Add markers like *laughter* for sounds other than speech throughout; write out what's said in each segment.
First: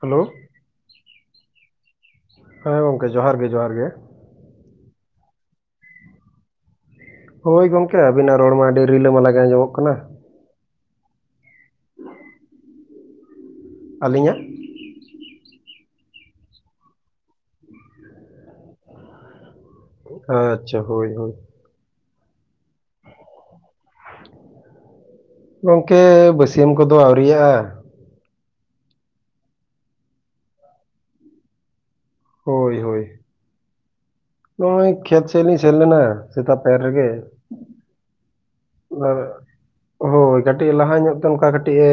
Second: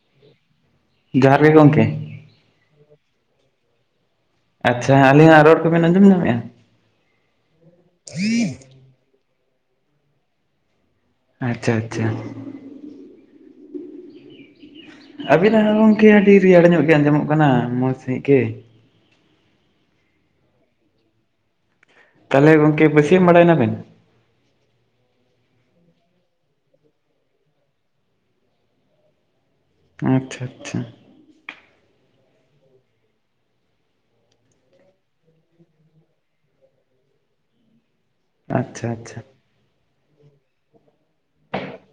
Hello ᱡᱚᱦᱟᱨ ᱜᱮ ᱜᱚᱝᱠᱮ ᱦᱮᱸ ᱜᱚᱝᱠᱮ ᱡᱚᱦᱟᱨ ᱜᱮ ᱡᱚᱦᱟᱨ ᱜᱮ ᱟᱪᱪᱷᱟ ᱟᱹᱞᱤᱧᱟᱜ ᱨᱚᱲ ᱠᱚᱵᱮᱱ ᱟᱸᱡᱚᱢ ᱧᱟᱢᱮᱜᱼᱟ ᱦᱳᱭ ᱜᱚᱝᱠᱮ ᱟᱵᱤᱱᱟᱜ ᱨᱚᱲ ᱢᱟ ᱟᱹᱰᱤ ᱨᱤᱞᱟᱹᱢᱟᱞᱟ ᱜᱮ ᱟᱸᱡᱚᱢᱚᱜ ᱠᱟᱱᱟ ᱟᱪᱪᱷᱟ ᱟᱪᱪᱷᱟ ᱟᱹᱞᱤᱧᱟᱜ ᱟᱹᱵᱤᱱᱟᱜ ᱜᱚᱝᱠᱮ ᱟᱹᱰᱤ ᱨᱮᱭᱟᱲ ᱧᱚᱜ ᱜᱮ ᱟᱸᱡᱚᱢᱚᱜ ᱠᱟᱱᱟ ᱢᱚᱸᱡᱽ ᱥᱟᱹᱦᱤᱡ ᱜᱮ ᱟᱪᱪᱷᱟ ᱦᱳᱭ ᱦᱳᱭ ᱛᱟᱞᱦᱮ ᱜᱚᱝᱠᱮ ᱵᱟᱥᱹᱭᱟᱢ ᱵᱟᱲᱟᱭ ᱱᱟ ᱵᱮᱱ? ᱜᱚᱝᱠᱮ ᱵᱟᱹᱥᱭᱟᱹᱢ ᱠᱚᱫᱚ ᱟᱹᱣᱨᱤᱭᱟᱜᱼᱟ᱾ ᱟᱪᱪᱷᱟ ᱟᱪᱪᱷᱟ᱾ ᱦᱳᱭ ᱦᱳᱭ᱾ ᱱᱚᱜᱼᱚᱭ ᱠᱷᱮᱛ ᱥᱮᱫ ᱞᱤᱧ ᱥᱮᱱ ᱞᱮᱱᱟ ᱥᱮᱛᱟᱜ ᱯᱟᱭᱟᱨ ᱨᱮᱜᱮ᱾ ᱟᱪᱪᱷᱟ ᱟᱪᱪᱷᱟ ᱦᱳᱭ ᱠᱟᱹᱴᱤᱡ ᱞᱟᱦᱟ ᱧᱚᱜ ᱛᱮ ᱚᱱᱠᱟ ᱠᱟᱹᱴᱤᱡ ᱮ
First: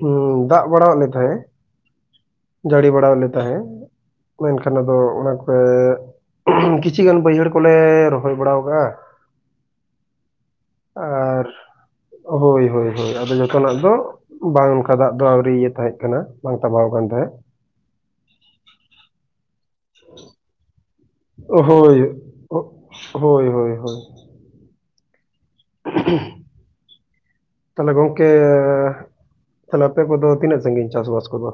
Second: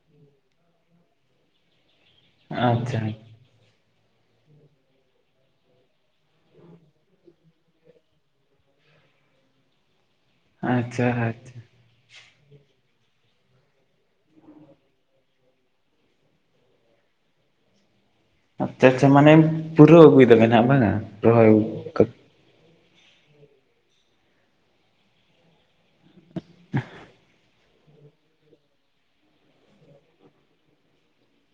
ᱦᱩᱸ ᱫᱟᱜ ᱵᱟᱲᱟ ᱟᱫ ᱞᱮ ᱛᱟᱦᱮᱸᱜ, ᱡᱟᱹᱲᱤ ᱟᱪᱪᱷᱟ ᱵᱟᱲᱟ ᱮᱫ ᱞᱮ ᱛᱟᱦᱮᱸᱫ᱾ ᱢᱮᱱᱠᱷᱟᱱ ᱟᱫᱚ ᱚᱱᱟ ᱠᱚᱨᱮ ᱠᱤᱪᱷᱤ ᱜᱟᱱ ᱵᱟᱹᱭᱦᱟᱹᱲ ᱠᱚᱞᱮ ᱨᱚᱦᱚᱭ ᱵᱟᱲᱟᱣ ᱠᱟᱜᱼᱟ᱾ ᱟᱪᱪᱷᱟ ᱟᱨ ᱟᱪᱪᱷᱟ ᱦᱳᱭ ᱦᱳᱭ ᱦᱳᱭ ᱟᱫᱚ ᱡᱚᱛᱚᱱᱟᱜ ᱫᱚ, ᱵᱟᱝ ᱚᱱᱠᱟ ᱫᱟᱜ ᱫᱚ ᱟᱹᱣᱨᱤ ᱤᱭᱟᱹ ᱛᱟᱦᱮᱸ ᱠᱟᱱᱟ ᱵᱟᱝ ᱛᱟᱵᱟᱣ ᱠᱟᱱ ᱛᱟᱦᱮᱸᱫ᱾ ᱟᱪᱪᱷᱟ ᱟᱪᱪᱷᱟ ᱢᱟᱱᱮ ᱯᱩᱨᱟᱹᱣ ᱟᱹᱜᱩᱭ ᱫᱟᱵᱮᱱ ᱦᱟᱜ ᱵᱟᱝᱼᱟ? ᱦᱳᱭ ᱦᱳᱭ ᱦᱳᱭ ᱦᱳᱭ᱾ *unintelligible* *unintelligible* ᱛᱟᱦᱞᱮ ᱜᱚᱝᱠᱮ ᱛᱟᱞᱦᱮ ᱟᱯᱮ ᱠᱚᱫᱚ ᱛᱤᱱᱟᱹᱜ ᱥᱟᱺᱜᱤᱧ ᱪᱟᱥᱵᱟᱥ ᱠᱚᱫᱚ?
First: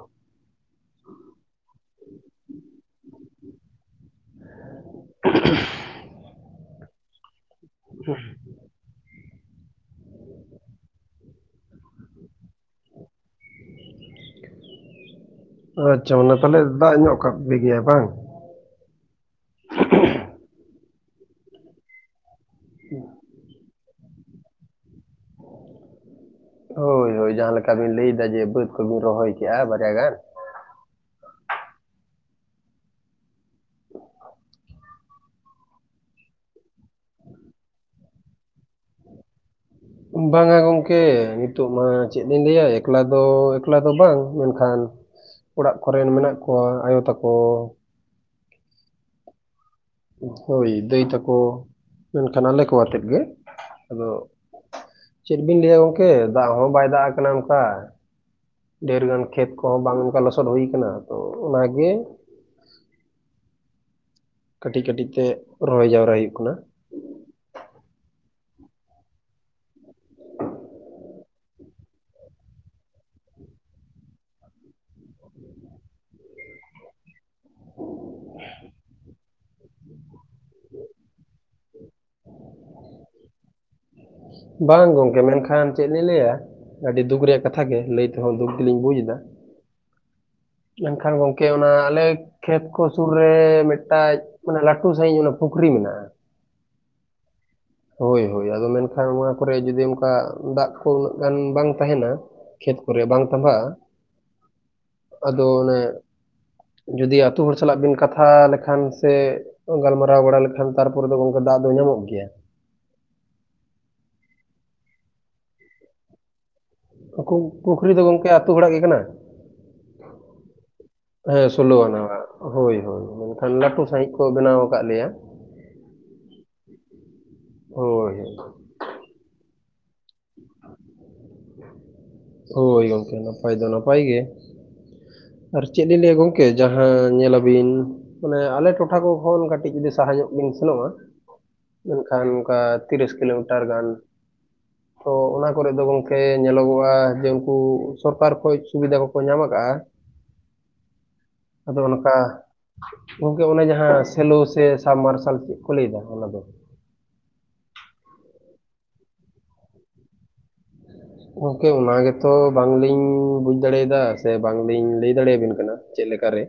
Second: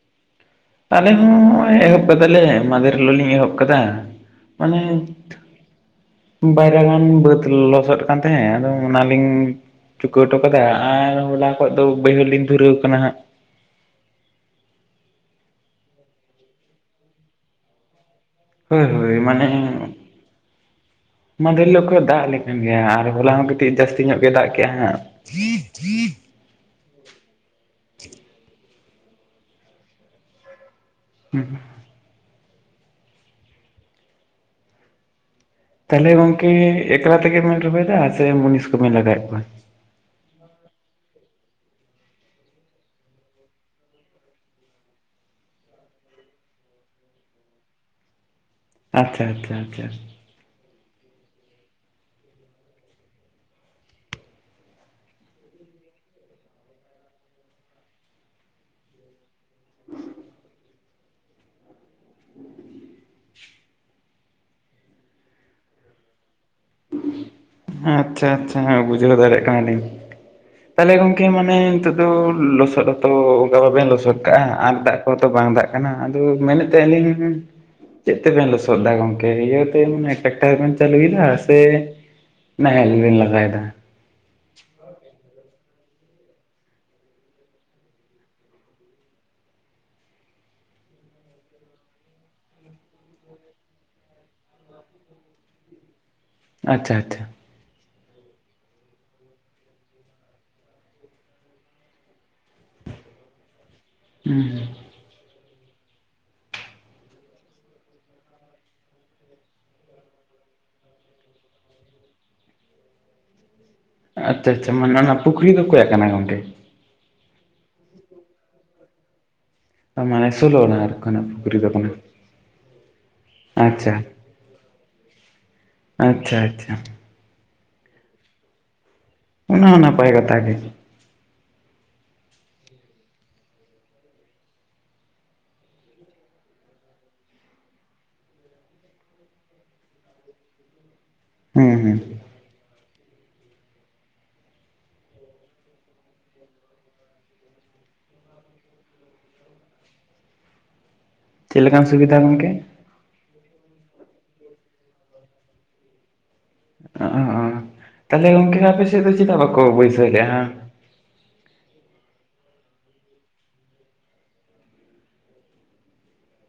ᱟᱞᱮ ᱦᱚᱸ ᱦᱚᱸᱜᱼᱚᱭ ᱮᱦᱚᱵ ᱠᱟᱫᱟᱞᱮ ᱢᱟᱸᱫᱷᱮᱨ ᱦᱤᱞᱳᱜ ᱞᱤᱧ ᱮᱦᱚᱵ ᱟᱠᱟᱫᱟ᱾ ᱢᱟᱱᱮ ᱵᱟᱭᱨᱟ ᱜᱟᱱ ᱵᱟᱹᱫᱽ ᱞᱚᱥᱚᱫ ᱠᱟᱱ ᱛᱟᱦᱮᱸᱫ ᱟᱫᱚ ᱚᱱᱟᱞᱤᱧ ᱪᱩᱠᱟᱹᱣ ᱴᱚ ᱠᱟᱫᱟ, ᱟᱨ ᱦᱚᱞᱟ ᱠᱷᱚᱡ ᱫᱚ ᱵᱟᱹᱭᱦᱟᱹᱲ ᱞᱤᱧ ᱫᱷᱩᱨᱟᱹᱣ ᱟᱠᱟᱱᱟ ᱦᱟᱸᱜ᱾ ᱟᱪᱪᱷᱟ ᱢᱟᱱᱮ ᱛᱟᱞᱦᱮ ᱫᱟᱜ ᱧᱚᱜ ᱠᱟᱜ ᱯᱮᱜᱮᱭᱟᱭ ᱵᱟᱝ? ᱦᱳᱭ ᱦᱳᱭ ᱢᱟᱱᱮ ᱢᱟᱸᱫᱷᱮᱨ ᱦᱤᱞᱚᱜ ᱠᱷᱚᱡ ᱫᱟᱜ ᱞᱮ ᱠᱟᱱ ᱜᱮᱭᱟ ᱟᱨ ᱦᱚᱞᱟ ᱦᱚᱸ ᱡᱟᱹᱥᱛᱤ ᱧᱚᱜ ᱜᱮ ᱫᱟᱜ ᱠᱮᱜᱼᱟ ᱦᱟᱸᱜ᱾ ᱦᱳᱭ ᱦᱳᱭ ᱡᱟᱦᱟᱸ ᱞᱮᱠᱟ ᱵᱤᱱ ᱞᱟᱹᱭᱮᱫᱟ ᱡᱮ ᱵᱟᱹᱫᱽ ᱠᱚᱵᱤᱱ ᱨᱚᱦᱚᱭ ᱠᱮᱜᱼᱟ ᱵᱟᱨᱭᱟ ᱜᱟᱱ᱾ ᱦᱮᱸ᱾ ᱛᱟᱦᱚᱞᱮ ᱜᱚᱝᱠᱮ ᱮᱠᱞᱟ ᱛᱮᱜᱮ ᱵᱮᱱ ᱨᱚᱦᱚᱭᱮᱫᱟ ᱥᱮ ᱢᱩᱱᱤᱥ ᱠᱚᱵᱮᱱ ᱞᱟᱜᱟᱣᱮᱫ ᱠᱚᱣᱟ? ᱵᱟᱝᱟ ᱜᱚᱢᱠᱮ ᱱᱤᱛᱚᱜ ᱢᱟ ᱪᱮᱫ ᱞᱤᱧ ᱞᱟᱹᱭᱟ ᱮᱠᱞᱟ ᱫᱚ ᱮᱠᱞᱟ ᱫᱚ ᱵᱟᱝ ᱢᱮᱱᱠᱷᱟᱱ ᱚᱲᱟᱜ ᱠᱚᱨᱮᱱ ᱢᱮᱱᱟᱜ ᱠᱚᱣᱟ ᱟᱭᱳ ᱛᱟᱠᱚ᱾ ᱟᱪᱪᱷᱟ ᱟᱪᱪᱷᱟ ᱟᱪᱪᱷᱟ᱾ ᱦᱳᱭ ᱫᱟᱹᱭ ᱛᱟᱠᱚ, ᱢᱮᱱᱠᱷᱟᱱ ᱟᱞᱮ ᱠᱚ ᱟᱛᱮᱜ ᱜᱮ᱾ ᱟᱫᱚ ᱪᱮᱫ ᱵᱤᱱ ᱞᱟᱹᱭᱟ ᱜᱚᱝᱠᱮ ᱫᱟᱜ ᱦᱚᱸ ᱵᱟᱭ ᱫᱟᱜ ᱟᱠᱟᱱᱟ ᱚᱱᱠᱟ᱾ ᱰᱷᱮᱨ ᱜᱟᱱ ᱠᱷᱮᱛ ᱠᱚᱦᱚᱸ ᱵᱟᱝ ᱚᱱᱠᱟ ᱞᱚᱥᱚᱫ ᱦᱩᱭ ᱠᱟᱱᱟ ᱛᱚ ᱚᱱᱟᱜᱮ *inaudible* ᱠᱟᱹᱴᱤᱡ ᱠᱟᱹᱴᱤᱡ ᱛᱮ ᱨᱚᱦᱚᱭ ᱡᱟᱣᱨᱟ ᱦᱩᱭᱩᱜ ᱠᱟᱱᱟ᱾ ᱟᱪᱪᱷᱟ ᱟᱪᱪᱷᱟ ᱵᱩᱡᱷᱟᱹᱣ ᱫᱟᱲᱮᱭᱟᱜ ᱠᱟᱱᱟᱞᱤᱧ᱾ ᱛᱟᱦᱚᱞᱮ ᱜᱚᱝᱠᱮ ᱢᱟᱱᱮ ᱱᱤᱛᱚᱜ ᱫᱚ ᱞᱚᱥᱚᱫ ᱦᱚ ᱛᱚ ᱚᱱᱠᱟ ᱵᱟᱵᱮᱱ ᱞᱚᱥᱚᱫ ᱠᱟᱜᱼᱟ᱾ ᱟᱨ ᱫᱟᱜ ᱦᱚᱛᱚ ᱵᱟᱝ ᱫᱟᱜ ᱠᱟᱱᱟ ᱟᱫᱚ ᱢᱮᱱᱮᱫ ᱛᱟᱦᱮᱸᱞᱤᱧ, ᱪᱮᱫ ᱛᱮᱵᱮᱱ ᱞᱚᱥᱚᱫ ᱫᱟ ᱜᱚᱢᱠᱮ ᱤᱭᱟᱹ ᱛᱮ ᱢᱟᱱᱮ ᱴᱮᱠᱴᱟᱨ ᱵᱮᱱ ᱪᱟᱹᱞᱩᱭ ᱫᱟ, ᱥᱮ ᱱᱟᱦᱮᱞ ᱵᱮᱱ ᱞᱟᱜᱟᱭ ᱫᱟ? ᱵᱟᱝ ᱜᱚᱢᱠᱮ ᱢᱮᱱᱠᱷᱟᱱ ᱪᱮᱫ ᱞᱤᱧ ᱞᱟᱹᱭᱟ ᱟᱹᱰᱤ ᱫᱩᱠ ᱨᱮᱭᱟᱜ ᱠᱟᱛᱷᱟ ᱜᱮ ᱞᱟᱹᱭ ᱛᱮᱦᱚᱸ ᱫᱩᱠ ᱜᱮᱞᱤᱧ ᱵᱩᱡᱽ ᱮᱫᱟ᱾ ᱢᱮᱱᱠᱷᱟᱱ ᱜᱚᱝᱠᱮ ᱚᱱᱟ ᱟᱞᱮ, ᱠᱷᱮᱛ ᱠᱚ ᱥᱩᱨ ᱨᱮ ᱢᱤᱫᱴᱟᱡ ᱢᱟᱱᱮ ᱞᱟᱹᱴᱩ ᱥᱟᱺᱦᱤᱡ ᱚᱱᱟ ᱯᱩᱠᱷᱨᱤ ᱢᱮᱱᱟᱜᱼᱟ᱾ ᱟᱪᱪᱷᱟ ᱟᱪᱪᱷᱟ᱾ *inaudible* ᱦᱳᱭ ᱦᱳᱭ ᱟᱫᱚ ᱢᱮᱱᱠᱷᱟᱱ ᱱᱚᱣᱟ ᱠᱚᱨᱮ ᱡᱩᱫᱤ ᱚᱱᱠᱟ ᱫᱟᱜ ᱠᱚ ᱩᱱᱟᱹᱜ ᱜᱟᱱ ᱵᱟᱝ ᱛᱟᱦᱮᱱᱟ᱾ ᱠᱷᱮᱛ ᱠᱚᱨᱮ ᱵᱟᱝ ᱛᱟᱢᱵᱦᱟᱜᱼᱟ? ᱦᱮᱸ᱾ ᱟᱫᱚ ᱚᱱᱮ ᱡᱩᱫᱤ ᱟᱛᱳ ᱦᱚᱲ ᱥᱟᱞᱟᱜ ᱵᱤᱱ ᱠᱟᱛᱷᱟ ᱞᱮᱠᱷᱟᱱ ᱥᱮ, ᱜᱟᱞᱢᱟᱨᱟᱣ ᱵᱟᱲᱟ ᱞᱮᱠᱷᱟᱱ ᱛᱟᱨᱯᱚᱨᱮ ᱫᱚ ᱜᱚᱢᱠᱮ ᱫᱟᱜ ᱫᱚ ᱧᱟᱢᱚᱜ ᱜᱮᱭᱟ᱾ ᱟᱪᱪᱷᱟ ᱟᱪᱪᱷᱟ, ᱢᱟᱱᱮ ᱚᱱᱟ ᱯᱩᱠᱷᱨᱤ ᱫᱚ ᱚᱠᱚᱭᱟᱜ ᱠᱟᱱᱟ ᱜᱚᱝᱠᱮ? ᱯᱩᱠᱷᱨᱤ ᱫᱚ ᱜᱚᱝᱠᱮ ᱟᱹᱛᱩ ᱦᱚᱲᱟᱜ ᱜᱮ ᱠᱟᱱᱟ᱾ ᱢᱟᱱᱮ ᱥᱳᱞᱳ ᱟᱱᱟᱨ ᱠᱷᱚᱱᱟᱜ ᱦᱮᱸ ᱯᱩᱠᱷᱨᱤ ᱫᱚ ᱠᱟᱱᱟ ᱥᱳᱞᱳᱣᱟᱱᱟᱣᱟᱜ ᱦᱳᱭ ᱦᱳᱭ ᱢᱮᱱᱠᱷᱟᱱ ᱞᱟᱹᱴᱩ ᱟᱪᱪᱷᱟ ᱥᱟᱦᱤᱡ᱾ ᱠᱚ ᱵᱮᱱᱟᱣ ᱟᱠᱟᱫ ᱞᱮᱭᱟ᱾ ᱟᱪᱪᱷᱟ ᱟᱪᱪᱷᱟ *unintelligible* ᱚᱱᱟ ᱦᱚ ᱱᱟᱯᱟᱭ ᱠᱚᱛᱷᱟ ᱜᱮ ᱦᱚᱭ ᱜᱟᱝᱠᱮ ᱱᱟᱯᱟᱭ ᱫᱚ ᱱᱟᱯᱟᱭ ᱜᱮ ᱟᱨ ᱪᱮᱫ ᱞᱤᱧ ᱞᱟᱹᱭᱟ ᱜᱚᱝᱠᱮ ᱡᱟᱦᱟᱸ ᱧᱮᱞᱟᱵᱤᱱ ᱢᱟᱱᱮ ᱟᱞᱮ ᱴᱚᱴᱷᱟ ᱠᱚ ᱠᱷᱚᱱ ᱠᱟᱹᱴᱤᱡ ᱡᱩᱫᱤ ᱥᱟᱦᱟ ᱧᱚᱜ ᱵᱤᱱ ᱥᱮᱱᱚᱜ-ᱟ ᱦᱩᱸ ᱦᱩᱸ ᱢᱮᱱᱠᱷᱟᱱ ᱚᱱᱠᱟ ᱛᱤᱨᱤᱥ ᱠᱤᱞᱳᱢᱤᱴᱟᱨ ᱜᱟᱱ ᱛᱚ ᱚᱱᱟ ᱠᱚᱨᱮ ᱫᱚ ᱜᱚᱢᱠᱮ ᱧᱮᱞᱚᱜᱚᱜ-ᱟ ᱡᱮ ᱩᱱᱠᱩ ᱥᱚᱨᱠᱟᱨ ᱠᱷᱚᱡ ᱥᱩᱵᱤᱫᱟ ᱠᱚᱠᱚ ᱧᱟᱢ ᱟᱠᱟᱜ-ᱟ ᱪᱮᱫ ᱟᱫᱚ ᱞᱮᱠᱟᱱ ᱚᱱᱠᱟ ᱥᱩᱵᱤᱫᱷᱟ ᱜᱚᱝᱠᱮ? ᱜᱚᱝᱠᱮ ᱚᱱᱮ ᱡᱟᱸᱦᱟ ᱥᱮᱞᱚ ᱥᱮ ᱥᱟᱢ ᱢᱟᱨᱥᱟᱞ ᱪᱮᱫ ᱠᱚ ᱞᱟᱹᱭᱮᱫᱟ ᱚᱱᱟ ᱫᱚ *unintelligible* ᱛᱟᱦᱚᱞᱮ ᱜᱚᱝᱠᱮ ᱟᱯᱮ ᱥᱮᱫ ᱫᱚ ᱪᱮᱫᱟᱜ ᱵᱟᱠᱚ ᱵᱟᱹᱭᱥᱟᱹᱣ ᱞᱮᱫ-ᱟ ᱦᱟ ᱜᱚᱝᱠᱮ ᱚᱱᱟ ᱜᱮᱛᱚ ᱵᱟᱝᱞᱤᱧ ᱵᱩᱡ ᱫᱟᱲᱮᱭᱟᱫᱟ᱾ ᱥᱮ ᱵᱟᱝᱞᱤᱧ ᱞᱟᱹᱭ ᱫᱟᱲᱮᱭ ᱟᱵᱤᱱ ᱠᱟᱱᱟ᱾ ᱪᱮᱫ ᱞᱮᱠᱟ ᱨᱮ,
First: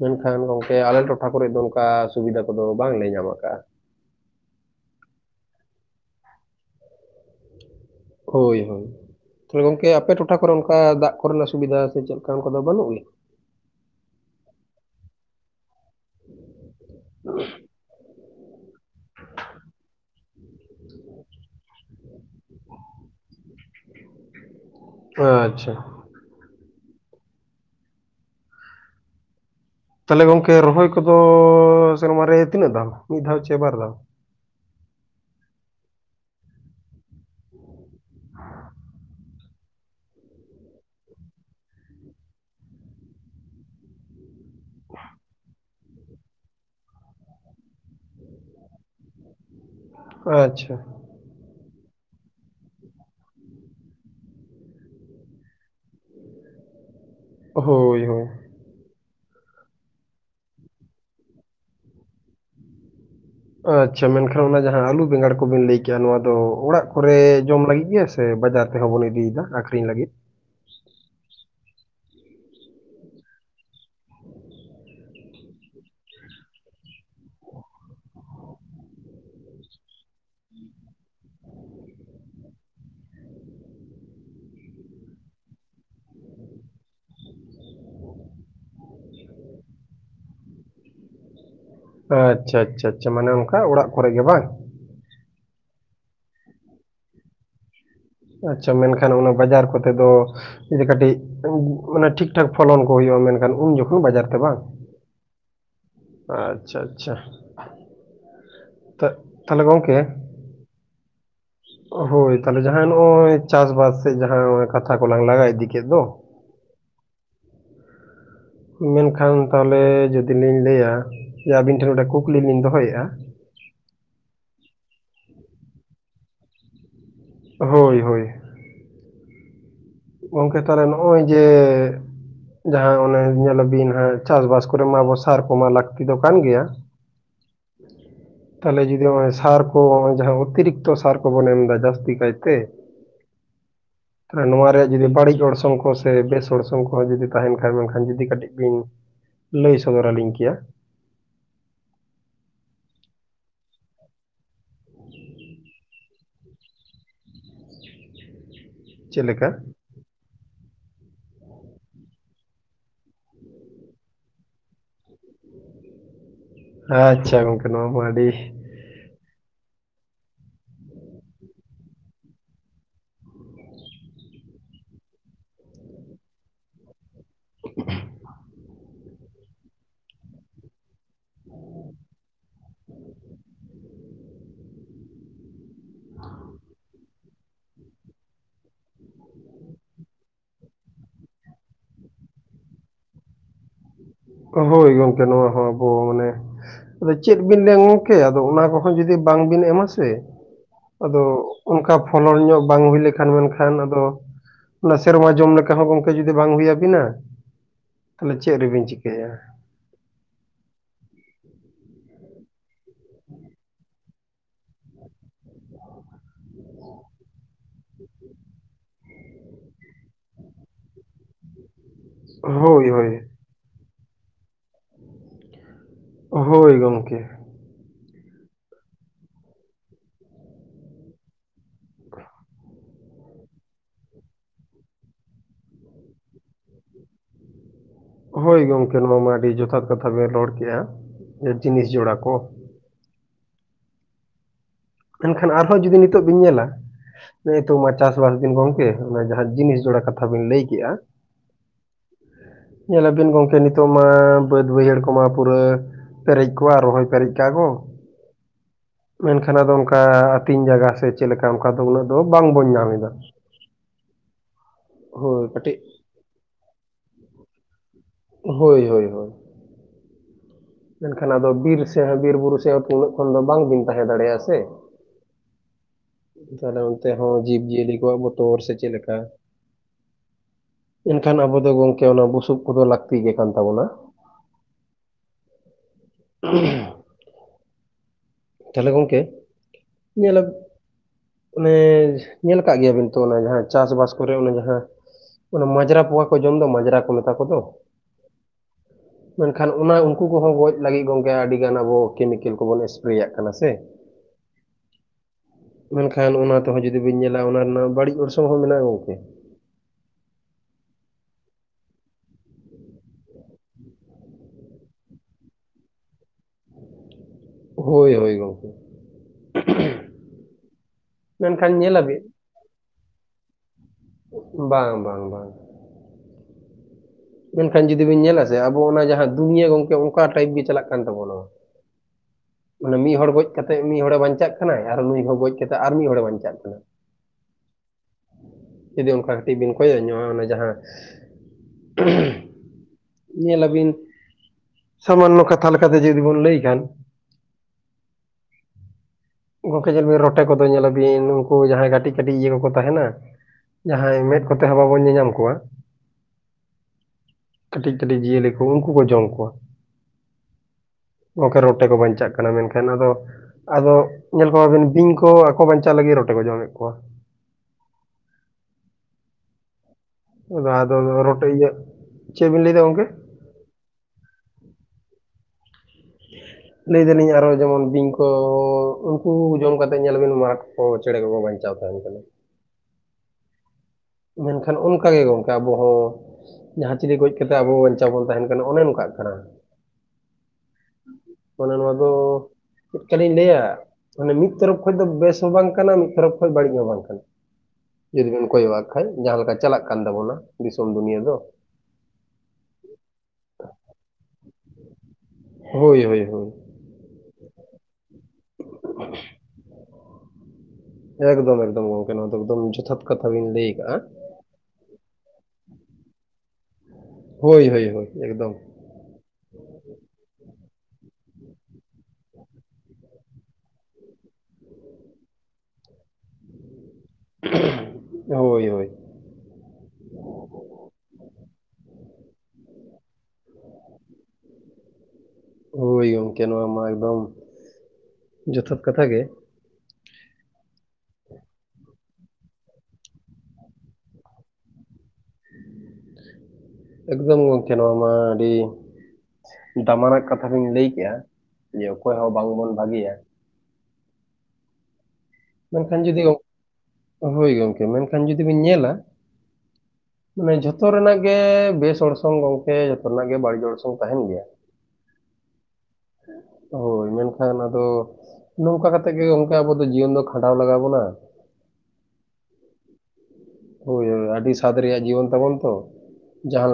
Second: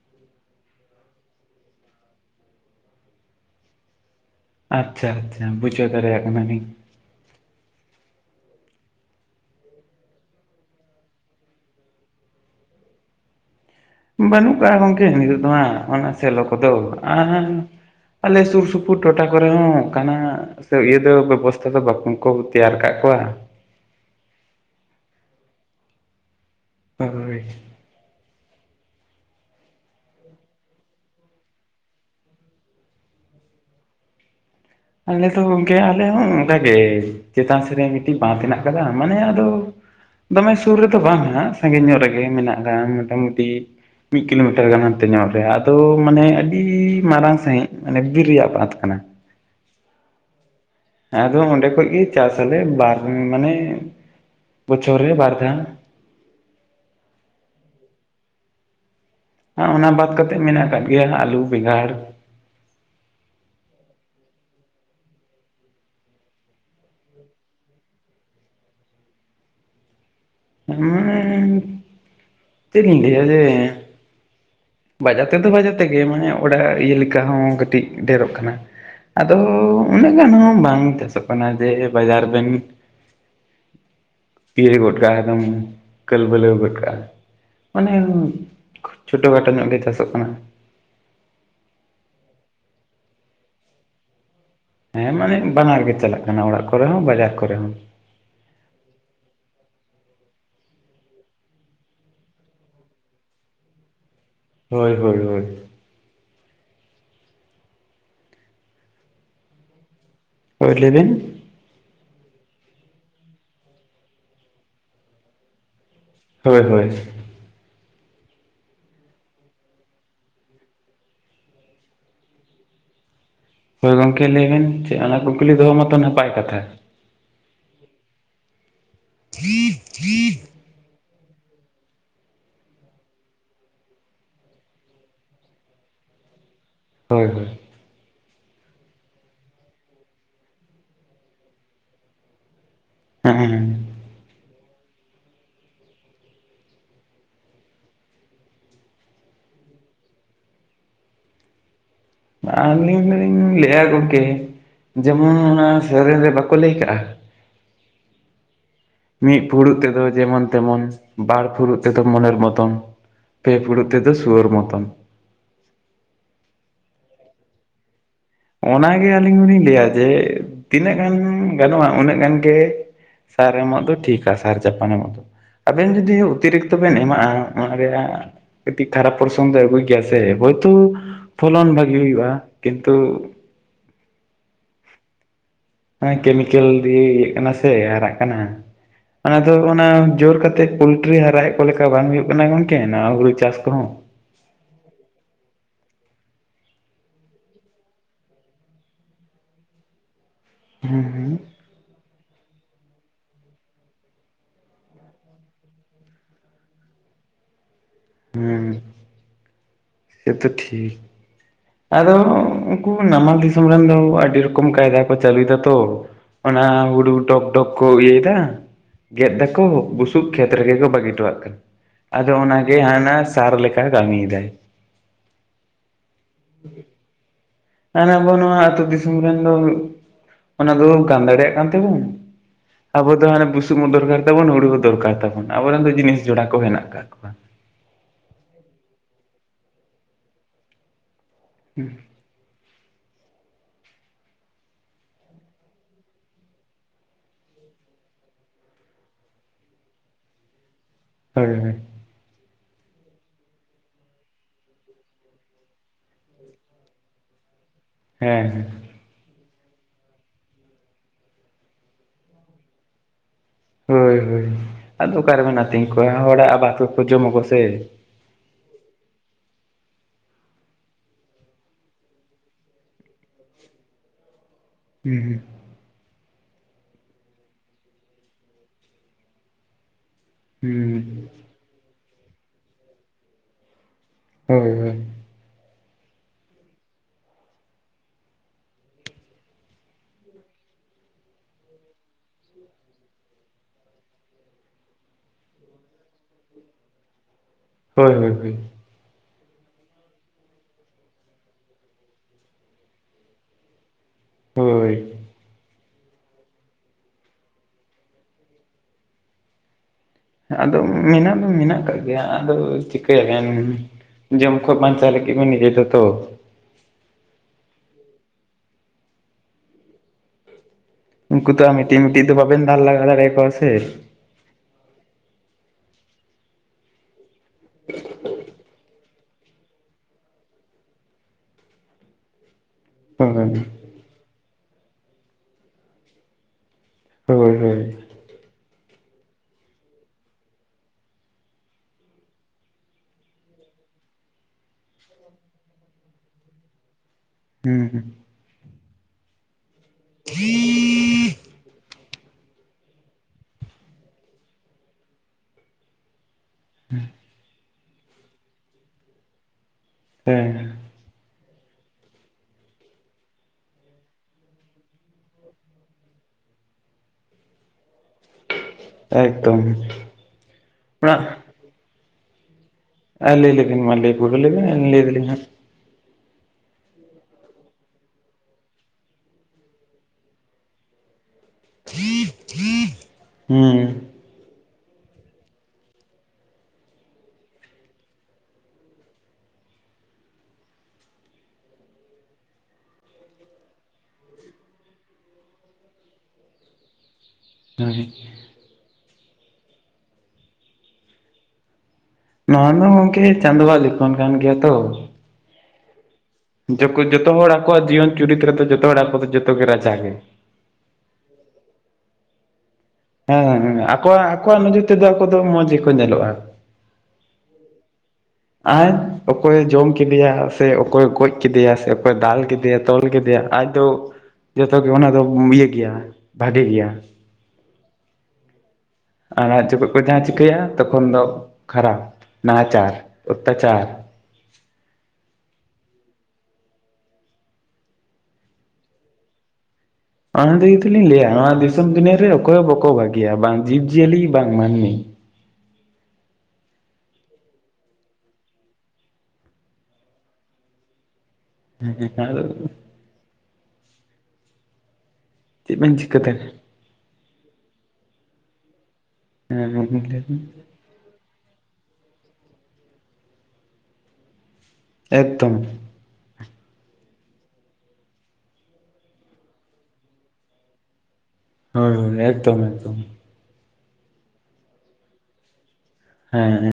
ᱢᱮᱱᱠᱷᱟᱱ ᱜᱚᱝᱠᱮ ᱟᱞᱮ ᱴᱚᱴᱷᱟ ᱠᱚᱨᱮ ᱫᱚ ᱚᱱᱠᱟ ᱥᱩᱵᱤᱫᱟ ᱠᱚᱫᱚ ᱵᱟᱝᱞᱮ ᱧᱟᱢ ᱠᱟᱜ-ᱟ ᱟᱪᱪᱷᱟ ᱟᱪᱪᱷᱟ ᱵᱩᱡᱷᱟᱹᱣ ᱫᱟᱲᱮᱭᱟᱜ ᱠᱟᱱᱟᱞᱤᱧ ᱦᱳᱭ ᱦᱳᱭ ᱛᱟᱦᱚᱞᱮ ᱜᱚᱝᱠᱮ ᱟᱯᱮ ᱴᱚᱴᱷᱟ ᱠᱚᱨᱮ ᱚᱱᱠᱟ ᱫᱟᱜ ᱠᱚᱨᱮᱱᱟᱜ ᱥᱩᱵᱤᱫᱟ ᱥᱮ ᱪᱮᱫ ᱞᱮᱠᱟ ᱚᱝᱠᱟ ᱠᱚᱫᱚ ᱵᱟᱹᱱᱩᱜ ᱟᱹᱱᱤᱡ *unintelligible* ᱵᱟᱹᱱᱩᱜ ᱠᱟᱜ-ᱟ ᱜᱚᱢᱠᱮ ᱱᱤᱛᱚᱜ ᱫᱚ ᱦᱟᱜ ᱚᱱᱟ ᱥᱮᱞᱚ ᱠᱚᱫᱚ *unintelligible* ᱟᱞᱮ ᱥᱩᱨ ᱥᱩᱯᱩᱨ ᱴᱚᱴᱷᱟ ᱠᱚᱨᱮ ᱦᱚᱸ ᱚᱝᱠᱟᱱᱟᱜ ᱥᱮ ᱤᱭᱟᱹ ᱫᱚ ᱵᱮᱵᱚᱥᱛᱷᱟ ᱫᱚ *unintelligible* ᱠᱚ ᱛᱮᱭᱟᱨ ᱟᱠᱟᱜ ᱠᱚᱣᱟ ᱟᱪᱪᱷᱟ ᱦᱳᱭ ᱛᱟᱦᱚᱞᱮ ᱜᱚᱢᱠᱮ ᱨᱚᱦᱚᱭ ᱠᱚᱫᱚ ᱥᱮᱨᱢᱟ ᱨᱮ ᱛᱤᱱᱟᱹᱜ ᱫᱷᱟᱣ ᱢᱤᱫ ᱫᱷᱟᱣ ᱪᱮ ᱵᱟᱨ ᱫᱷᱟᱣ ᱟᱞᱮ ᱫᱚ ᱜᱚᱝᱠᱮ ᱟᱞᱮ ᱦᱚᱸ ᱚᱱᱠᱟᱜᱮ ᱪᱮᱛᱟᱱ ᱥᱮᱨᱮ ᱢᱤᱫᱴᱤᱡ ᱵᱟᱸᱫᱷ ᱢᱮᱱᱟᱜ ᱛᱟᱞᱮᱭᱟ ᱢᱟᱱᱮ ᱟᱫᱚ ᱫᱚᱢᱮ ᱥᱩᱨ ᱨᱮᱫᱚ ᱵᱟᱝ ᱦᱟᱸᱜ ᱥᱟᱸᱜᱤᱧ ᱧᱚᱜ ᱨᱮᱜᱮ ᱢᱮᱱᱟᱜ-ᱟ ᱠᱟᱜ ᱢᱚᱴᱟᱢᱩᱴᱤ ᱢᱤᱫ ᱠᱤᱞᱳᱢᱤᱴᱟᱨ ᱜᱟᱱ ᱦᱟᱱᱛᱮ ᱧᱚᱜ ᱨᱮ ᱟᱫᱚ ᱢᱟᱱᱮ ᱟᱹᱰᱤ ᱢᱟᱨᱟᱝ ᱥᱟᱹᱦᱤᱡ ᱢᱟᱱᱮ ᱵᱤᱨ ᱨᱮᱭᱟᱜ ᱵᱟᱛᱷ ᱠᱟᱱᱟ ᱟᱪᱪᱷᱟ ᱟᱫᱚ ᱚᱸᱰᱮ ᱠᱷᱚᱡ ᱜᱮ ᱪᱟᱥ ᱟᱞᱮ ᱵᱟᱨ ᱢᱟᱱᱮ ᱵᱚᱪᱷᱚᱨ ᱨᱮ ᱵᱟᱨ ᱫᱷᱟᱣ ᱦᱳᱭ ᱦᱳᱭ ᱚᱱᱟ ᱵᱟᱫ ᱠᱟᱛᱮᱜ ᱢᱮᱱᱟᱜ ᱟᱠᱟᱜ ᱜᱮᱭᱟ ᱟᱞᱩ ᱵᱮᱸᱜᱟᱲ ᱟᱪᱪᱷᱟ ᱢᱮᱱᱠᱷᱟᱱ ᱚᱱᱟ ᱡᱟᱦᱟᱸ ᱟᱹᱞᱩ ᱵᱮᱸᱜᱟᱲ ᱠᱚᱵᱤᱱ ᱞᱟᱹᱭ ᱠᱮᱜ-ᱟ ᱱᱚᱣᱟ ᱫᱚ ᱚᱲᱟᱜ ᱠᱚᱨᱮ ᱡᱚᱢ ᱞᱟᱹᱜᱤᱫ ᱜᱮ ᱥᱮ ᱵᱟᱡᱟᱨ ᱛᱮᱦᱚᱸ ᱵᱚᱱ ᱤᱫᱤᱭᱮᱫᱟ ᱟᱠᱷᱨᱤᱧ ᱞᱟᱹᱜᱤᱫ ᱩᱢᱸᱻ ᱪᱮᱫ ᱤᱧ ᱞᱟᱹᱭ-ᱟ, ᱡᱮ ᱵᱟᱡᱟᱨ ᱛᱮᱫᱚ ᱵᱟᱡᱟᱨ ᱛᱮᱜᱮ ᱢᱟᱱᱮ ᱚᱰᱟᱜ ᱤᱭᱟᱹ ᱞᱮᱠᱟ ᱦᱚᱸ ᱠᱟᱹᱴᱤᱡ ᱰᱷᱮᱨᱚᱜ ᱠᱟᱱᱟ ᱟᱫᱚ ᱩᱱᱟᱹᱜ ᱜᱟᱱ ᱦᱚᱸ ᱵᱟᱝ ᱛᱮᱥᱚᱜ ᱠᱟᱱᱟ ᱡᱮ ᱵᱟᱡᱟᱨ ᱵᱮᱱ ᱛᱤ ᱨᱮ ᱜᱚᱴ ᱟᱠᱟᱱ ᱠᱟᱹᱞ - ᱵᱟᱹᱞ ᱜᱚᱫ ᱠᱟᱜᱼᱟ᱾ ᱢᱟᱱᱮ ᱪᱷᱳᱴᱳ ᱠᱷᱟᱴᱚ ᱧᱚᱜ ᱜᱮ ᱪᱟᱥᱚᱜ ᱠᱟᱱᱟ ᱟᱪᱪᱷᱟ ᱟᱪᱪᱷᱟ ᱪᱷᱟ, ᱢᱟᱱᱮ ᱚᱱᱠᱟ ᱚᱲᱟᱜ ᱠᱚᱨᱮᱜ ᱜᱮ ᱵᱟᱝ ᱦᱮᱸ ᱢᱟᱱᱮ ᱵᱟᱱᱟᱨ ᱜᱮ ᱪᱟᱞᱟᱜ ᱠᱟᱱᱟ ᱚᱲᱟᱜ ᱠᱚᱨᱮ ᱦᱚᱸ ᱵᱟᱡᱟᱨ ᱠᱚᱨᱮ ᱦᱚᱸ ᱟᱪᱪᱷᱟ ᱢᱮᱱᱠᱷᱟᱱ, ᱚᱱᱟ ᱵᱟᱡᱟᱨ ᱠᱚᱛᱮ ᱫᱚ᱾ ᱡ ᱠᱟᱹᱴᱤᱡ ᱢᱟᱱᱮ ᱴᱷᱤᱠ ᱴᱷᱟᱠ ᱯᱷᱚᱞᱚᱱ ᱠᱚ ᱦᱩᱭᱩᱜ-ᱟ ᱢᱮᱱᱠᱷᱟᱱ ᱩᱱ ᱡᱚᱠᱷᱚᱱ ᱵᱟᱡᱟᱨ ᱛᱮ ᱵᱟᱝ ᱦᱳᱭ ᱦᱳᱭ ᱦᱳᱭ ᱟᱪᱪᱷᱟ ᱟᱪᱪᱷᱟ, ᱛᱟᱦᱚᱞᱮ ᱜᱚᱝᱠᱮ, ᱦᱳᱭ ᱞᱟᱹᱭᱵᱤᱱ ᱦᱳᱭ ᱛᱟᱦᱚᱞᱮ ᱡᱟᱦᱟᱸ ᱱᱚᱜ-ᱚᱭ ᱪᱟᱥᱵᱟᱥ ᱥᱮ ᱡᱟᱦᱟᱸ ᱠᱟᱛᱷᱟ ᱠᱚᱞᱟᱝ ᱞᱟᱜᱟ ᱤᱫᱤ ᱠᱮᱫ ᱫᱚ ᱦᱳᱭ ᱦᱳᱭ ᱢᱮᱱᱠᱷᱟᱱ ᱛᱟᱦᱚᱞᱮ ᱡᱚᱫᱤ ᱞᱤᱧ ᱞᱟᱹᱭᱟ ᱡᱮ ᱟᱹᱵᱤᱱ ᱴᱷᱮᱱ ᱢᱤᱫᱴᱮᱱ ᱠᱩᱠᱞᱤ ᱞᱤᱧ ᱫᱚᱦᱚᱭᱮᱫ-ᱟ? ᱦᱳᱭ ᱜᱚᱝᱠᱮ ᱞᱟᱹᱭᱵᱮᱱ ᱪᱮᱫ ᱚᱱᱟ ᱠᱩᱠᱞᱤ ᱫᱚᱦᱚ ᱢᱟᱛᱚ ᱱᱟᱯᱟᱭ ᱠᱟᱛᱷᱟ ᱦᱳᱭ ᱦᱳᱭ *unintelligible* ᱜᱚᱢᱠᱮ ᱛᱟᱦᱚᱞᱮ ᱱᱚᱜ-ᱚᱭ ᱡᱮ ᱡᱟᱦᱟᱸ ᱚᱱᱮ ᱧᱮᱞ ᱟᱵᱤᱱ ᱦᱟᱜ ᱪᱟᱥᱵᱟᱥ ᱠᱚᱨᱮ ᱢᱟ ᱟᱵᱚ ᱥᱟᱨ ᱠᱚᱢᱟ ᱞᱟᱹᱠᱛᱤ ᱫᱚ ᱠᱟᱱ ᱜᱮᱭᱟ ᱦᱳᱭ ᱦᱳᱭ *unintelligible* ᱛᱟᱦᱚᱞᱮ ᱡᱩᱫᱤ ᱦᱚᱜ-ᱚᱭ ᱥᱟᱨ ᱠᱚ ᱡᱟᱦᱟᱸ ᱚᱛᱤᱨᱤᱠᱛᱚ ᱥᱟᱨ ᱠᱚᱵᱚᱱ ᱮᱢ ᱮᱢᱫᱟ ᱡᱟᱥᱛᱤ ᱠᱟᱭᱛᱮ ᱦᱮᱸᱻ ᱛᱟᱦᱮ ᱱᱚᱣᱟ ᱨᱮ, ᱡᱩᱫᱤ ᱵᱟᱹᱲᱤᱡ ᱚᱲᱥᱚᱝ ᱠᱚ ᱥᱮ ᱵᱮᱥ ᱚᱲᱥᱚᱝ ᱠᱚ ᱡᱩᱫᱤ ᱛᱟᱦᱮᱱ ᱠᱷᱟᱱ ᱢᱮᱱᱠᱷᱟᱱ ᱡᱩᱫᱤ ᱠᱟᱹᱴᱤᱡ ᱵᱤᱱ ᱞᱟᱹᱭ ᱥᱚᱫᱚᱨᱟᱞᱤᱧ ᱠᱮᱭᱟ ᱟᱹᱞᱤᱧ ᱫᱚᱞᱤᱧ ᱞᱟᱹᱭᱮᱫᱼᱟ ᱜᱚᱢᱠᱮ ᱡᱮᱢᱚᱱ ᱚᱱᱟ ᱥᱮᱨᱮᱧ ᱨᱮ ᱵᱟᱠᱚ ᱞᱟᱹᱭ ᱠᱟᱜᱼᱟ᱾ ᱪᱮᱫ ᱢᱤᱫ ᱞᱮᱠᱟ ᱯᱷᱩᱲᱩᱜ ᱛᱮᱫᱚ ᱡᱮᱢᱚᱱ ᱛᱮᱢᱚᱱ ᱵᱟᱨ ᱯᱷᱩᱲᱩᱜ ᱛᱮᱫᱚ ᱢᱚᱱᱮᱨ ᱢᱚᱛᱚᱱ ᱯᱮ ᱯᱷᱩᱲᱩᱜ ᱛᱮᱫᱚ ᱥᱩᱣᱟᱹᱨ ᱢᱚᱛᱚᱱ ᱟᱪᱪᱷᱟ ᱜᱚᱝᱠᱮ ᱱᱚᱣᱟ ᱢᱟ ᱟᱹᱰᱤ ᱚᱱᱟᱜᱮ ᱟᱹᱞᱤᱧ ᱦᱚᱸᱞᱤᱧ ᱞᱟᱹᱭᱟ ᱡᱮ ᱛᱤᱱᱟᱹᱜ ᱜᱟᱱ ᱜᱟᱱᱚᱜᱼᱟ ᱩᱱᱟᱹᱜ ᱜᱟᱱ ᱜᱮ ᱥᱟᱨ ᱮᱢᱚᱜ ᱫᱚ ᱴᱷᱤᱠᱟ ᱥᱟᱨ ᱡᱟᱯᱟᱱ ᱮᱢᱚᱜ ᱫᱚ ᱟᱵᱮᱱ ᱡᱩᱫᱤ ᱚᱛᱤᱨᱤᱠᱛᱚ ᱵᱮᱱ ᱮᱢᱟ *unintelligible* ᱠᱷᱟᱨᱟᱯ ᱯᱚᱨᱥᱚᱝ ᱫᱚᱭ ᱟᱹᱜᱩᱭ ᱜᱮᱭᱟ ᱥᱮ ᱦᱚᱭᱛᱳ ᱯᱷᱚᱞᱚᱱ ᱵᱷᱟᱹᱜᱤ ᱦᱩᱭᱩᱜᱼᱟ ᱠᱤᱱᱛᱩ ᱠᱮᱢᱤᱠᱮᱞ ᱫᱤᱭᱮ ᱤᱭᱟᱹᱜ ᱠᱟᱱᱟ ᱥᱮ ᱦᱟᱨᱟᱜ ᱠᱟᱱᱟ᱾ ᱚᱱᱟ ᱫᱚ ᱚᱱᱟ ᱡᱳᱨ ᱠᱟᱛᱮᱫ ᱯᱚᱞᱴᱨᱤ ᱦᱟᱨᱟᱭᱮᱫ ᱠᱚ ᱞᱮᱠᱟ ᱵᱟᱝ ᱦᱩᱭᱩᱜ ᱠᱟᱱᱟ ᱜᱚᱝᱠᱮ ᱱᱚᱣᱟ ᱦᱩᱲᱩ ᱪᱟᱥ ᱠᱚᱦᱚᱸ᱾ ᱦᱳᱭ ᱜᱚᱝᱠᱮ ᱱᱚᱣᱟ ᱦᱚᱸ ᱟᱵᱚ ᱢᱟᱱᱮ ᱟᱫᱚ ᱪᱮᱫ ᱵᱤᱱ ᱞᱮᱭᱟ ᱜᱚᱝᱠᱮ ᱟᱫᱚ ᱚᱱᱟ ᱠᱚᱦᱚ ᱡᱩᱫᱤ ᱵᱟᱝ ᱵᱤᱱ ᱮᱢᱟ ᱥᱮ ᱦᱩᱸ ᱟᱫᱚ ᱦᱩᱸ ᱚᱱᱠᱟ ᱯᱷᱚᱞᱚᱱ ᱧᱚᱜ ᱵᱟᱝ ᱦᱩᱭ ᱞᱮᱠᱷᱟᱱ ᱢᱮᱱᱠᱷᱟᱱ ᱟᱫᱚ ᱚᱱᱟ ᱥᱮᱨᱢᱟ ᱡᱚᱢ ᱞᱮᱠᱟ ᱦᱚᱸ ᱜᱚᱝᱠᱮ ᱡᱩᱫᱤ ᱵᱟᱝ ᱦᱩᱭᱩ ᱟᱵᱤᱱᱟ ᱛᱟᱦᱚᱞᱮ ᱪᱮᱫ ᱨᱮᱵᱤᱱ ᱪᱤᱠ *unintelligible* ᱥᱮ ᱛᱚ ᱴᱷᱤᱠ᱾ ᱟᱫᱚ ᱩᱱᱠᱩ ᱱᱟᱢᱟᱞ ᱫᱤᱥᱚᱢ ᱨᱮᱱ ᱫᱚ ᱟᱹᱰᱤ ᱨᱚᱠᱚᱢ ᱠᱟᱭᱫᱟ ᱠᱚ ᱪᱟᱹᱞᱩᱭ ᱫᱟ ᱛᱚ ᱚᱱᱟ ᱦᱩᱲᱩ ᱰᱚᱠ ᱴᱚᱜ ᱠᱚ ᱤᱭᱟᱹᱭ ᱫᱟ ᱜᱮᱫ ᱮᱫᱟ ᱠᱚ ᱵᱩᱥᱩᱵ ᱠᱷᱮᱛ ᱨᱮᱜᱮ ᱠᱚ ᱵᱟᱹᱜᱤ ᱦᱳᱴᱚᱣᱟᱜ ᱠᱟᱱᱟ᱾ ᱟᱫᱚ ᱚᱱᱟᱜᱮ ᱦᱳᱭ ᱦᱟᱱᱟ ᱦᱳᱭ ᱥᱟᱨ ᱞᱮᱠᱟ ᱠᱟᱹᱢᱤᱭᱮᱫᱟᱭ᱾ ᱦᱳᱭ ᱜᱚᱢᱠᱮ᱾ *unintelligible* ᱟᱵᱚ ᱱᱚᱣᱟ ᱟᱹᱛᱩᱳ ᱫᱤᱥᱚᱢ ᱨᱮᱱ ᱫᱚ ᱚᱱᱟ ᱫᱚᱵᱚ ᱜᱟᱱ ᱫᱟᱲᱮᱭᱟᱜ ᱠᱟᱱ ᱛᱮᱵᱚᱱ ᱟᱵᱚ ᱫᱚ ᱦᱟᱱᱮ ᱵᱩᱥᱩᱵ ᱦᱚᱸ ᱫᱚᱨᱠᱟᱨ ᱛᱟᱵᱚᱱ ᱦᱳᱲᱩ ᱦᱚᱸ ᱫᱚᱨᱠᱟᱨ ᱛᱟᱵᱚᱱ ᱟᱵᱚᱨᱮᱱ ᱫᱚ ᱡᱤᱱᱤᱥ ᱡᱚᱲᱟ ᱠᱚ ᱦᱮᱱᱟᱜ ᱟᱠᱟᱜ ᱠᱚᱣᱟ᱾ ᱦᱳᱭ ᱜᱚᱢᱠᱮ ᱱᱚᱣᱟ ᱢᱟ ᱟᱹᱰᱤ ᱡᱚᱛᱷᱟᱛ ᱠᱟᱛᱷᱟ ᱵᱮᱱ ᱨᱚᱲ ᱠᱮᱫᱼᱟ ᱡᱤᱱᱤᱥ ᱡᱚᱲᱟ ᱠᱚ ᱢᱮᱱᱠᱷᱟᱱ ᱟᱨᱦᱚᱸ ᱡᱩᱫᱤ ᱱᱤᱛᱚᱜ ᱵᱤᱱ ᱧᱮᱞᱟ ᱱᱤᱛᱚᱜ ᱢᱟ ᱪᱟᱥᱵᱟᱥ ᱫᱤᱱ ᱜᱚᱝᱠᱮ ᱚᱱᱟ ᱡᱟᱦᱟᱸ ᱡᱤᱱᱤᱥ ᱡᱚᱲᱟ ᱠᱟᱛᱷᱟ ᱵᱤᱱ ᱞᱟᱹᱭᱠᱮᱼᱟ ᱦᱳᱭ ᱦᱳᱭ ᱧᱮᱞᱟᱵᱤᱱ ᱜᱚᱢᱠᱮ ᱱᱤᱛᱚᱜ ᱢᱟ ᱵᱟᱹᱫ ᱵᱟᱹᱭᱦᱟᱹᱲ ᱠᱚᱢᱟ ᱯᱩᱨᱟᱹ ᱯᱮᱨᱮᱡ ᱠᱚᱣᱟ ᱨᱚᱦᱚᱭ ᱯᱮᱨᱮᱡ ᱠᱟᱜᱼᱟ ᱠᱚ᱾ ᱦᱮᱸ ᱾ ᱢᱮᱱᱠᱷᱟᱱ ᱟᱫᱚ ᱚᱱᱠᱟ ᱟᱹᱛᱤᱧ ᱡᱟᱭᱜᱟ ᱥᱮ ᱪᱮᱫ ᱞᱮᱠᱟ ᱚᱱᱠᱟ ᱫᱚ ᱩᱱᱟᱹᱜ ᱫᱚ ᱵᱟᱝᱵᱚᱱ ᱧᱟᱢ ᱮᱫᱟ᱾ ᱦᱳᱭ ᱦᱳᱭ ᱟᱫᱚ ᱚᱠᱟ ᱦᱳᱭ ᱨᱮᱵᱤᱱ ᱠᱟᱹᱴᱤᱡ ᱟᱹᱛᱤᱧ ᱠᱚᱣᱟ ᱦᱚᱲᱟᱜ ᱟᱫᱟᱫᱽ ᱠᱚᱠᱚ ᱡᱚᱢᱟ ᱠᱚ ᱥᱮ᱾ ᱦᱳᱭ ᱦᱳᱭ ᱦᱳᱭ ᱢᱮᱱᱠᱷᱟᱱ ᱟᱫᱚ ᱵᱤᱨ ᱥᱮᱫ ᱵᱤᱨ ᱵᱩᱨᱩ ᱥᱮᱫ ᱦᱚᱸᱛᱚ ᱩᱱᱟᱹᱜ ᱠᱷᱚᱱ ᱫᱚ ᱵᱟᱝᱵᱤᱱ ᱛᱟᱦᱮᱸ ᱫᱟᱲᱮᱭᱟᱜᱼᱟ ᱥᱮ *unintelligible* ᱛᱟᱦᱚᱞᱮ ᱚᱱᱛᱮ ᱦᱚᱸ ᱡᱤᱵᱽ ᱡᱤᱭᱟᱹᱞᱤ ᱠᱚᱣᱟᱜ ᱵᱚᱛᱚᱨ ᱥᱮ ᱪᱮᱫ ᱞᱮᱠᱟ᱾ ᱦᱩᱸ ᱮᱱᱠᱷᱟᱱ ᱟᱵᱚ ᱫᱚ ᱜᱚᱝᱠᱮ ᱚᱱᱟ ᱵᱩᱥᱩᱵ ᱠᱚᱫᱚ ᱞᱟᱹᱠᱛᱤ ᱜᱮ ᱠᱟᱱ ᱛᱟᱵᱚᱱᱟ᱾ ᱦᱳᱭ ᱦᱳᱭ ᱾ *unintelligible* ᱛᱟᱦᱚᱞᱮ ᱜᱚᱝᱠᱮ ᱧᱮᱞᱟ *unintelligible* ᱚᱱᱮ ᱧᱮᱞ ᱟᱠᱟᱫ ᱜᱮᱭᱟᱵᱤᱱ ᱛᱚ ᱡᱟᱦᱟᱸ ᱪᱟᱥᱵᱟᱥ ᱠᱚᱨᱮ ᱚᱱᱮ ᱡᱟᱦᱟᱸ ᱚᱱᱟ ᱢᱟᱡᱽᱨᱟ ᱯᱳᱣᱟ ᱠᱚ ᱡᱚᱢ ᱫᱚ ᱢᱟᱡᱽᱨᱟ ᱠᱚ ᱢᱮᱛᱟ ᱠᱚ ᱫᱚ ᱦᱳᱭ ᱦᱳᱭ ᱦᱳᱭ᱾ ᱢᱮᱱᱠᱷᱟᱱ ᱚᱱᱟ ᱩᱱᱠᱩ ᱠᱚᱦᱚᱸ ᱜᱚᱡ ᱞᱟᱹᱜᱤᱫ ᱜᱚᱝᱠᱮ ᱟᱹᱰᱤ ᱜᱟᱱ ᱟᱵᱚ ᱠᱮᱢᱤᱠᱮᱞ ᱠᱚᱵᱚᱱ *unintelligible* ᱨᱮᱭᱟᱜ ᱠᱟᱱᱟ ᱥᱮ᱾ ᱦᱳᱭ ᱢᱮᱱᱠᱷᱟᱱ ᱚᱱᱟ ᱛᱮᱦᱚᱸ ᱡᱩᱫᱤ ᱵᱤᱱ ᱧᱮᱞᱟ ᱚᱱᱟ ᱨᱮᱱᱟᱜ ᱵᱟᱹᱲᱤᱡ ᱚᱨᱥᱚᱝ ᱦᱚᱸ ᱢᱮᱱᱟᱜᱼᱟ ᱜᱚᱝᱠᱮ᱾ ᱟᱫᱚ ᱢᱮᱱᱟᱜ ᱫᱚ ᱢᱮᱱᱟᱜ ᱠᱟᱜ ᱜᱮᱭᱟ ᱟᱫᱚ ᱪᱤᱠᱟᱹᱭᱟ ᱡᱚᱢ ᱠᱷᱚᱡ ᱵᱟᱧᱪᱟᱣ ᱞᱟᱹᱜᱤᱫ ᱡᱟ ᱱᱤᱡᱮ ᱫᱮᱛᱚ ᱦᱳᱭ ᱦᱳᱭ ᱜᱚᱝᱠᱮ *unintelligible* ᱩᱱᱠᱩ ᱛᱚ ᱟᱨ ᱢᱮᱱᱠᱷᱟᱱ ᱢᱤᱴᱤ, ᱢᱤᱴᱤ ᱧᱮᱞᱟᱵᱤᱱ ᱫᱚ ᱵᱟᱵᱮᱱ ᱫᱟᱞ ᱞᱟᱜᱟ, ᱫᱟᱲᱮᱸ ᱟᱠᱚᱣᱟ ᱥᱮ? ᱵᱟᱝ, ᱵᱟᱝ, ᱵᱟᱝ᱾ ᱢᱮᱱᱠᱷᱟᱱ ᱡᱩᱫᱤ ᱵᱤᱱ ᱧᱮᱞᱟ ᱟᱥᱮ᱾ ᱟᱵᱚ ᱚᱱᱟ ᱡᱟᱦᱟᱸ ᱫᱩᱱᱭᱤᱭ-ᱟᱹ ᱜᱚᱝᱠᱮ ᱚᱱᱠᱟ᱾ ᱴᱟᱭᱤᱯ ᱜᱮ ᱪᱟᱞᱟ-ᱜ ᱠᱟᱱ ᱛᱟᱵᱚᱱᱟ᱾ ᱚᱱᱮ ᱢᱤᱫ ᱦᱚᱲ ᱜᱚᱡ ᱠᱟᱛᱮ, ᱩᱱᱤ ᱦᱚᱲᱮ ᱵᱟᱧᱪᱟᱜ ᱠᱟᱱᱟᱭ᱾ ᱟᱨ ᱱᱩᱭ ᱦᱚᱸ ᱜᱚᱡ ᱠᱟᱛᱮ, ᱟᱨ ᱢᱤᱫ ᱦᱚᱲᱮᱸ ᱵᱟᱧᱪᱟ-ᱜ ᱠᱟᱱᱟᱭ᱾ ᱦᱳᱭ ᱦᱳᱭ ᱡᱩᱫᱤ ᱚᱱᱠᱟ ᱠᱟᱹᱴᱤᱡ ᱵᱤᱱ ᱠᱚᱭᱳᱜ ᱧᱚᱜᱼᱟ ᱚᱱᱟ ᱡᱟᱦᱟᱸ *inaudible* ᱧᱮᱞᱟᱵᱤᱱ ᱥᱟᱢᱟᱱᱱᱚ ᱠᱟᱛᱷᱟ ᱞᱮᱠᱟᱛᱮ ᱡᱩᱫᱤ ᱵᱚᱱ ᱞᱟᱹᱭ ᱠᱷᱟᱱ᱾ ᱦᱮᱸ ᱦᱩᱸ ᱜᱚᱝᱠᱮ ᱧᱮᱞ ᱵᱤᱱ ᱨᱚᱴᱮ ᱠᱚᱫᱚ ᱧᱮᱞᱞᱟᱵᱤᱱ ᱩᱱᱠᱩ ᱡᱟᱦᱟᱸᱭ ᱠᱟᱹᱴᱤᱡ ᱠᱟᱹᱴᱤᱡ ᱤᱭᱟᱹ ᱠᱚᱠᱚ ᱛᱟᱸᱦᱮᱱᱟ ᱡᱟᱦᱟᱸᱭ ᱢᱮᱫ ᱠᱚᱛᱮ ᱦᱚᱸ ᱵᱟᱵᱚᱱ ᱧᱮᱞ ᱧᱟᱢ ᱠᱚᱣᱟ *unintelligible* ᱠᱟᱹᱴᱤᱡ ᱠᱟᱹᱴᱤᱡ ᱡᱤᱭᱟᱹᱞᱤ ᱠᱚ ᱩᱱᱠᱩ ᱠᱚ ᱡᱚᱢ ᱠᱚᱣᱟ ᱦᱮᱸ ᱜᱚᱝᱠᱮ ᱨᱚᱴᱮ ᱠᱚ ᱵᱟᱧᱪᱟ-ᱜ ᱠᱟᱱᱟ᱾ ᱢᱮᱱᱠᱷᱟᱱ ᱟᱫᱚ ᱟᱫᱚ ᱧᱮᱞ ᱠᱚᱣᱟᱵᱤᱱ ᱵᱤᱧ ᱠᱚ, ᱟᱠᱚ ᱵᱟᱧᱪᱟᱣ ᱞᱟᱹᱜᱤᱫ ᱨᱚᱴᱮᱸ ᱠᱚ ᱡᱚᱢᱮᱫ ᱠᱚᱣᱟ᱾ ᱮᱫᱚᱢ᱾ ᱟᱫᱚ ᱟᱫᱚ ᱨᱚᱴᱮᱸ ᱤᱭᱟᱹ ᱪᱮᱫ ᱵᱮᱤᱱ ᱞᱟᱹᱭ ᱮᱫᱟ ᱜᱚᱝᱠᱮ ᱞᱟᱹᱭ ᱞᱮᱵᱤᱱ ᱢᱟ ᱞᱟᱹᱭ ᱯᱩᱨᱟᱹ ᱟᱹᱭᱵᱱ ᱞᱟᱹᱭ ᱫᱟᱞᱤᱧ ᱦᱟᱸᱜ *inaudible* ᱞᱟᱹᱭ ᱫᱟᱞᱤᱧ ᱟᱨᱚ ᱡᱮᱢᱚᱱ ᱵᱤᱧ ᱠᱚ ᱩᱱᱠᱩ ᱡᱚᱢ ᱠᱟᱛᱮ ᱧᱮᱞ ᱵᱤᱱ ᱢᱟᱴ ᱠᱚ ᱪᱮᱬᱮ ᱠᱚᱠᱚ ᱵᱟᱧᱪᱟᱣ ᱛᱟᱦᱮᱱ ᱠᱟᱱᱟ᱾ *inaudible* ᱦᱩᱸ ᱢᱮᱱᱠᱷᱟᱱ ᱚᱱᱠᱟᱜᱮ ᱜᱚᱢᱠᱮ ᱟᱵᱚᱦ ᱦᱚᱸ ᱡᱟᱦᱟᱸ ᱪᱤᱞᱤ ᱜᱚᱡ ᱠᱟᱛᱮ ᱟᱵᱚ ᱵᱟᱧᱪᱟᱣ ᱵᱚᱱ ᱛᱟᱦᱮᱱ ᱠᱟᱱᱟ ᱚᱱᱮ ᱱᱚᱝᱠᱟᱜ ᱠᱟᱱᱟ *inaudible* ᱚᱱᱮ ᱱᱚᱣᱟ ᱫᱚ ᱪᱮᱜᱠᱟᱞᱤᱧ ᱞᱟᱹᱭᱟ ᱢᱟᱱᱮ ᱢᱤᱫ ᱛᱚᱨᱚᱯᱷ ᱠᱷᱚᱡ ᱫᱚ ᱵᱮᱥ ᱦᱚᱸ ᱵᱟᱝ ᱠᱟᱱᱟ, ᱢᱤᱫ ᱛᱚᱨᱚᱯᱷ ᱠᱷᱚᱡ ᱵᱟᱹᱲᱤᱡ ᱦᱚᱸ ᱵᱟᱝ ᱠᱟᱱᱟ᱾ ᱡᱩᱫᱤ ᱦᱳᱭ ᱵᱮᱱ ᱠᱚᱭᱚᱜᱟᱜ ᱠᱷᱟᱡ ᱡᱟᱦᱟᱸ ᱞᱮᱠᱟ ᱪᱟᱞᱟᱜ ᱠᱟᱱ ᱛᱟᱵᱳᱱᱟ ᱫᱤᱥᱚᱢ ᱫᱩᱱᱭᱟᱹ ᱫᱚ᱾ ᱱᱚᱣᱟ ᱫᱚ ᱜᱚᱝᱠᱮ ᱪᱟᱸᱫᱳᱣᱟᱜ ᱞᱤᱠᱷᱚᱱ ᱠᱟᱱ ᱜᱮᱭᱟ ᱛᱚ᱾ ᱦᱳᱭ ᱦᱳᱭ ᱦᱳᱭ᱾ ᱡᱚᱠ ᱡᱚᱛᱚ ᱦᱚᱲ ᱟᱠᱚᱣᱟᱜ ᱡᱤᱭᱚᱱ ᱪᱩᱨᱤᱛ ᱨᱮᱫᱚ ᱡᱚᱛᱚ ᱦᱚᱲ ᱟᱠᱚ ᱫᱚ ᱡᱚᱛᱚ ᱜᱮ ᱨᱟᱡᱟ ᱜᱮ᱾ ᱮᱠᱫᱚᱢ ᱮᱠᱫᱚᱢ ᱜᱚᱝᱠᱮ ᱱᱚᱣᱟ ᱫᱚ ᱮᱫᱚᱢ ᱡᱚᱛᱷᱟᱛ ᱠᱟᱛᱷᱟ ᱦᱮᱸ ᱵᱤᱱ ᱦᱮᱸ ᱞᱟᱹᱭ ᱦᱮᱸ, ᱠᱟᱜᱼᱟ ᱟᱠᱚᱣᱟᱜ ᱟᱠᱚᱣᱟᱜ ᱱᱚᱡᱚᱨ ᱛᱮᱫᱚ ᱟᱠᱚ ᱫᱚ ᱢᱚᱡᱽ ᱜᱮᱠᱚ ᱧᱮᱞᱚᱜᱼᱟ᱾ ᱦᱳᱭ ᱦᱳᱭ ᱦᱳᱭ ᱮᱠᱫᱚᱢ ᱟᱡ ᱚᱠᱚᱭᱮ ᱡᱚᱢ ᱠᱮᱫᱮᱭᱟ, ᱥᱮ ᱚᱠᱚᱭ ᱜᱚᱡ ᱠᱮᱫᱮᱭᱟ, ᱥᱮ ᱚᱠᱚᱭ ᱫᱟᱞ ᱠᱮᱫᱮᱭᱟ ᱛᱚᱞ ᱠᱮᱫᱮᱭᱟ ᱟᱡ ᱟᱪᱼᱼ ᱫᱚ ᱡᱚᱛᱚ ᱜᱮᱵᱚᱱ ᱟᱫᱚᱵᱚ ᱤᱭᱟᱹ ᱜᱮᱭᱟ, ᱵᱷᱟᱜᱮ ᱜᱮᱭᱟ ᱾ ᱦᱳᱭ ᱦᱳᱭ᱾ ᱟᱨ ᱟᱡ ᱡᱚᱠᱷᱚᱡ ᱠᱚ ᱡᱟᱦᱟᱸ ᱪᱤᱠᱟᱹᱭᱟ ᱛᱚᱠᱷᱚᱱ ᱫᱚ ᱠᱷᱟᱨᱟᱯ, ᱱᱟᱦᱟᱪᱟᱨ, ᱚᱛᱛᱟᱪᱟᱨ, ᱦᱳᱭ ᱜᱳᱢᱠᱮ ᱱᱚᱭᱟ ᱢᱟ, ᱮᱠᱫᱚᱢ ᱡᱚᱛᱷᱟᱛ ᱠᱟᱛᱷᱟ ᱜᱮ ᱾ ᱚᱱᱟ ᱛᱮᱜᱮ ᱛᱚ ᱞᱤᱧ ᱞᱟᱹᱭᱟ ᱱᱚᱣᱟ ᱫᱤᱥᱚᱢ ᱫᱩᱱᱤᱭᱟᱹ ᱨᱮ ᱚᱠᱚᱭ ᱦᱚ ᱵᱟᱠᱚ ᱵᱷᱟᱹᱜᱤᱭᱟ ᱵᱟᱝ ᱡᱤᱵᱽᱡᱤᱭᱟᱹᱞᱤ ᱵᱟᱝ ᱢᱟᱹᱱᱢᱤ ᱾ ᱮᱠᱫᱚᱢ ᱜᱳᱢᱠᱮ ᱱᱚᱭᱟ ᱢᱟ ᱟᱹᱰᱤᱼᱼ ᱫᱟ ᱢᱟᱨᱟᱝ ᱠᱟᱛᱷᱟ ᱵᱤᱱ ᱞᱟᱹᱭ ᱠᱮᱜ-ᱟ ᱡᱮ ᱚᱠᱚᱭ ᱦᱮᱸ ᱦᱚᱸ ᱟᱫᱚ ᱵᱟᱝᱵᱚᱱ ᱵᱷᱟᱹᱜᱮᱭᱟ ᱾ ᱪᱮᱫ ᱵᱮᱱ ᱢᱮᱱᱠᱷᱟᱱ ᱪᱤᱠᱟᱹ ᱡᱩᱫᱤ *unintelligible* ᱦᱳᱭ ᱜᱚᱢᱠᱮ ᱢᱮᱱᱠᱷᱟᱱ ᱡᱩᱫᱤ ᱵᱤᱱ ᱧᱮᱞᱟᱼᱼ ᱫᱟᱲᱮᱭᱟᱜᱼᱟ ᱦᱮᱸ ᱢᱮ ᱡᱚᱛ *unintelligible* ᱡᱚᱛᱚ ᱨᱮᱱᱟᱜ ᱜᱮ ᱵᱮᱥ ᱚᱨᱥᱚᱝ ᱜᱚᱝᱠᱮ ᱡᱚᱛᱚ ᱨᱮᱱᱟᱜ ᱜᱮ ᱵᱟᱹᱲᱤᱡ ᱚᱨᱥᱚᱝ ᱛᱟᱦᱮᱱ ᱜᱮᱭᱟ᱾ ᱮᱠᱫᱚᱢ ᱦᱳᱭ ᱢᱮᱱᱠᱷᱟᱱ ᱟᱫᱚ ᱱᱚᱝᱠᱟ ᱠᱟᱛᱮ ᱜᱮ ᱚᱱᱠᱟ ᱟᱵᱚ ᱫᱚ ᱡᱤᱭᱚᱱ ᱫᱚ ᱠᱷᱼᱼ ᱠᱷᱟᱸᱰᱟᱣ ᱞᱟᱜᱟᱣ ᱵᱚᱱᱟ. ᱾ ᱦᱳᱭ ᱦᱳᱭ ᱮᱠᱫᱚᱡ ᱮᱠᱫᱚᱢ ᱦᱳᱭ ᱦᱳᱭ ᱟᱹᱰᱤ ᱥᱟᱫ ᱨᱮᱭᱟᱜ ᱡᱤᱭᱚᱱ ᱛᱟᱵᱚᱱ ᱛᱚ ᱾ ᱦᱮᱸ ᱾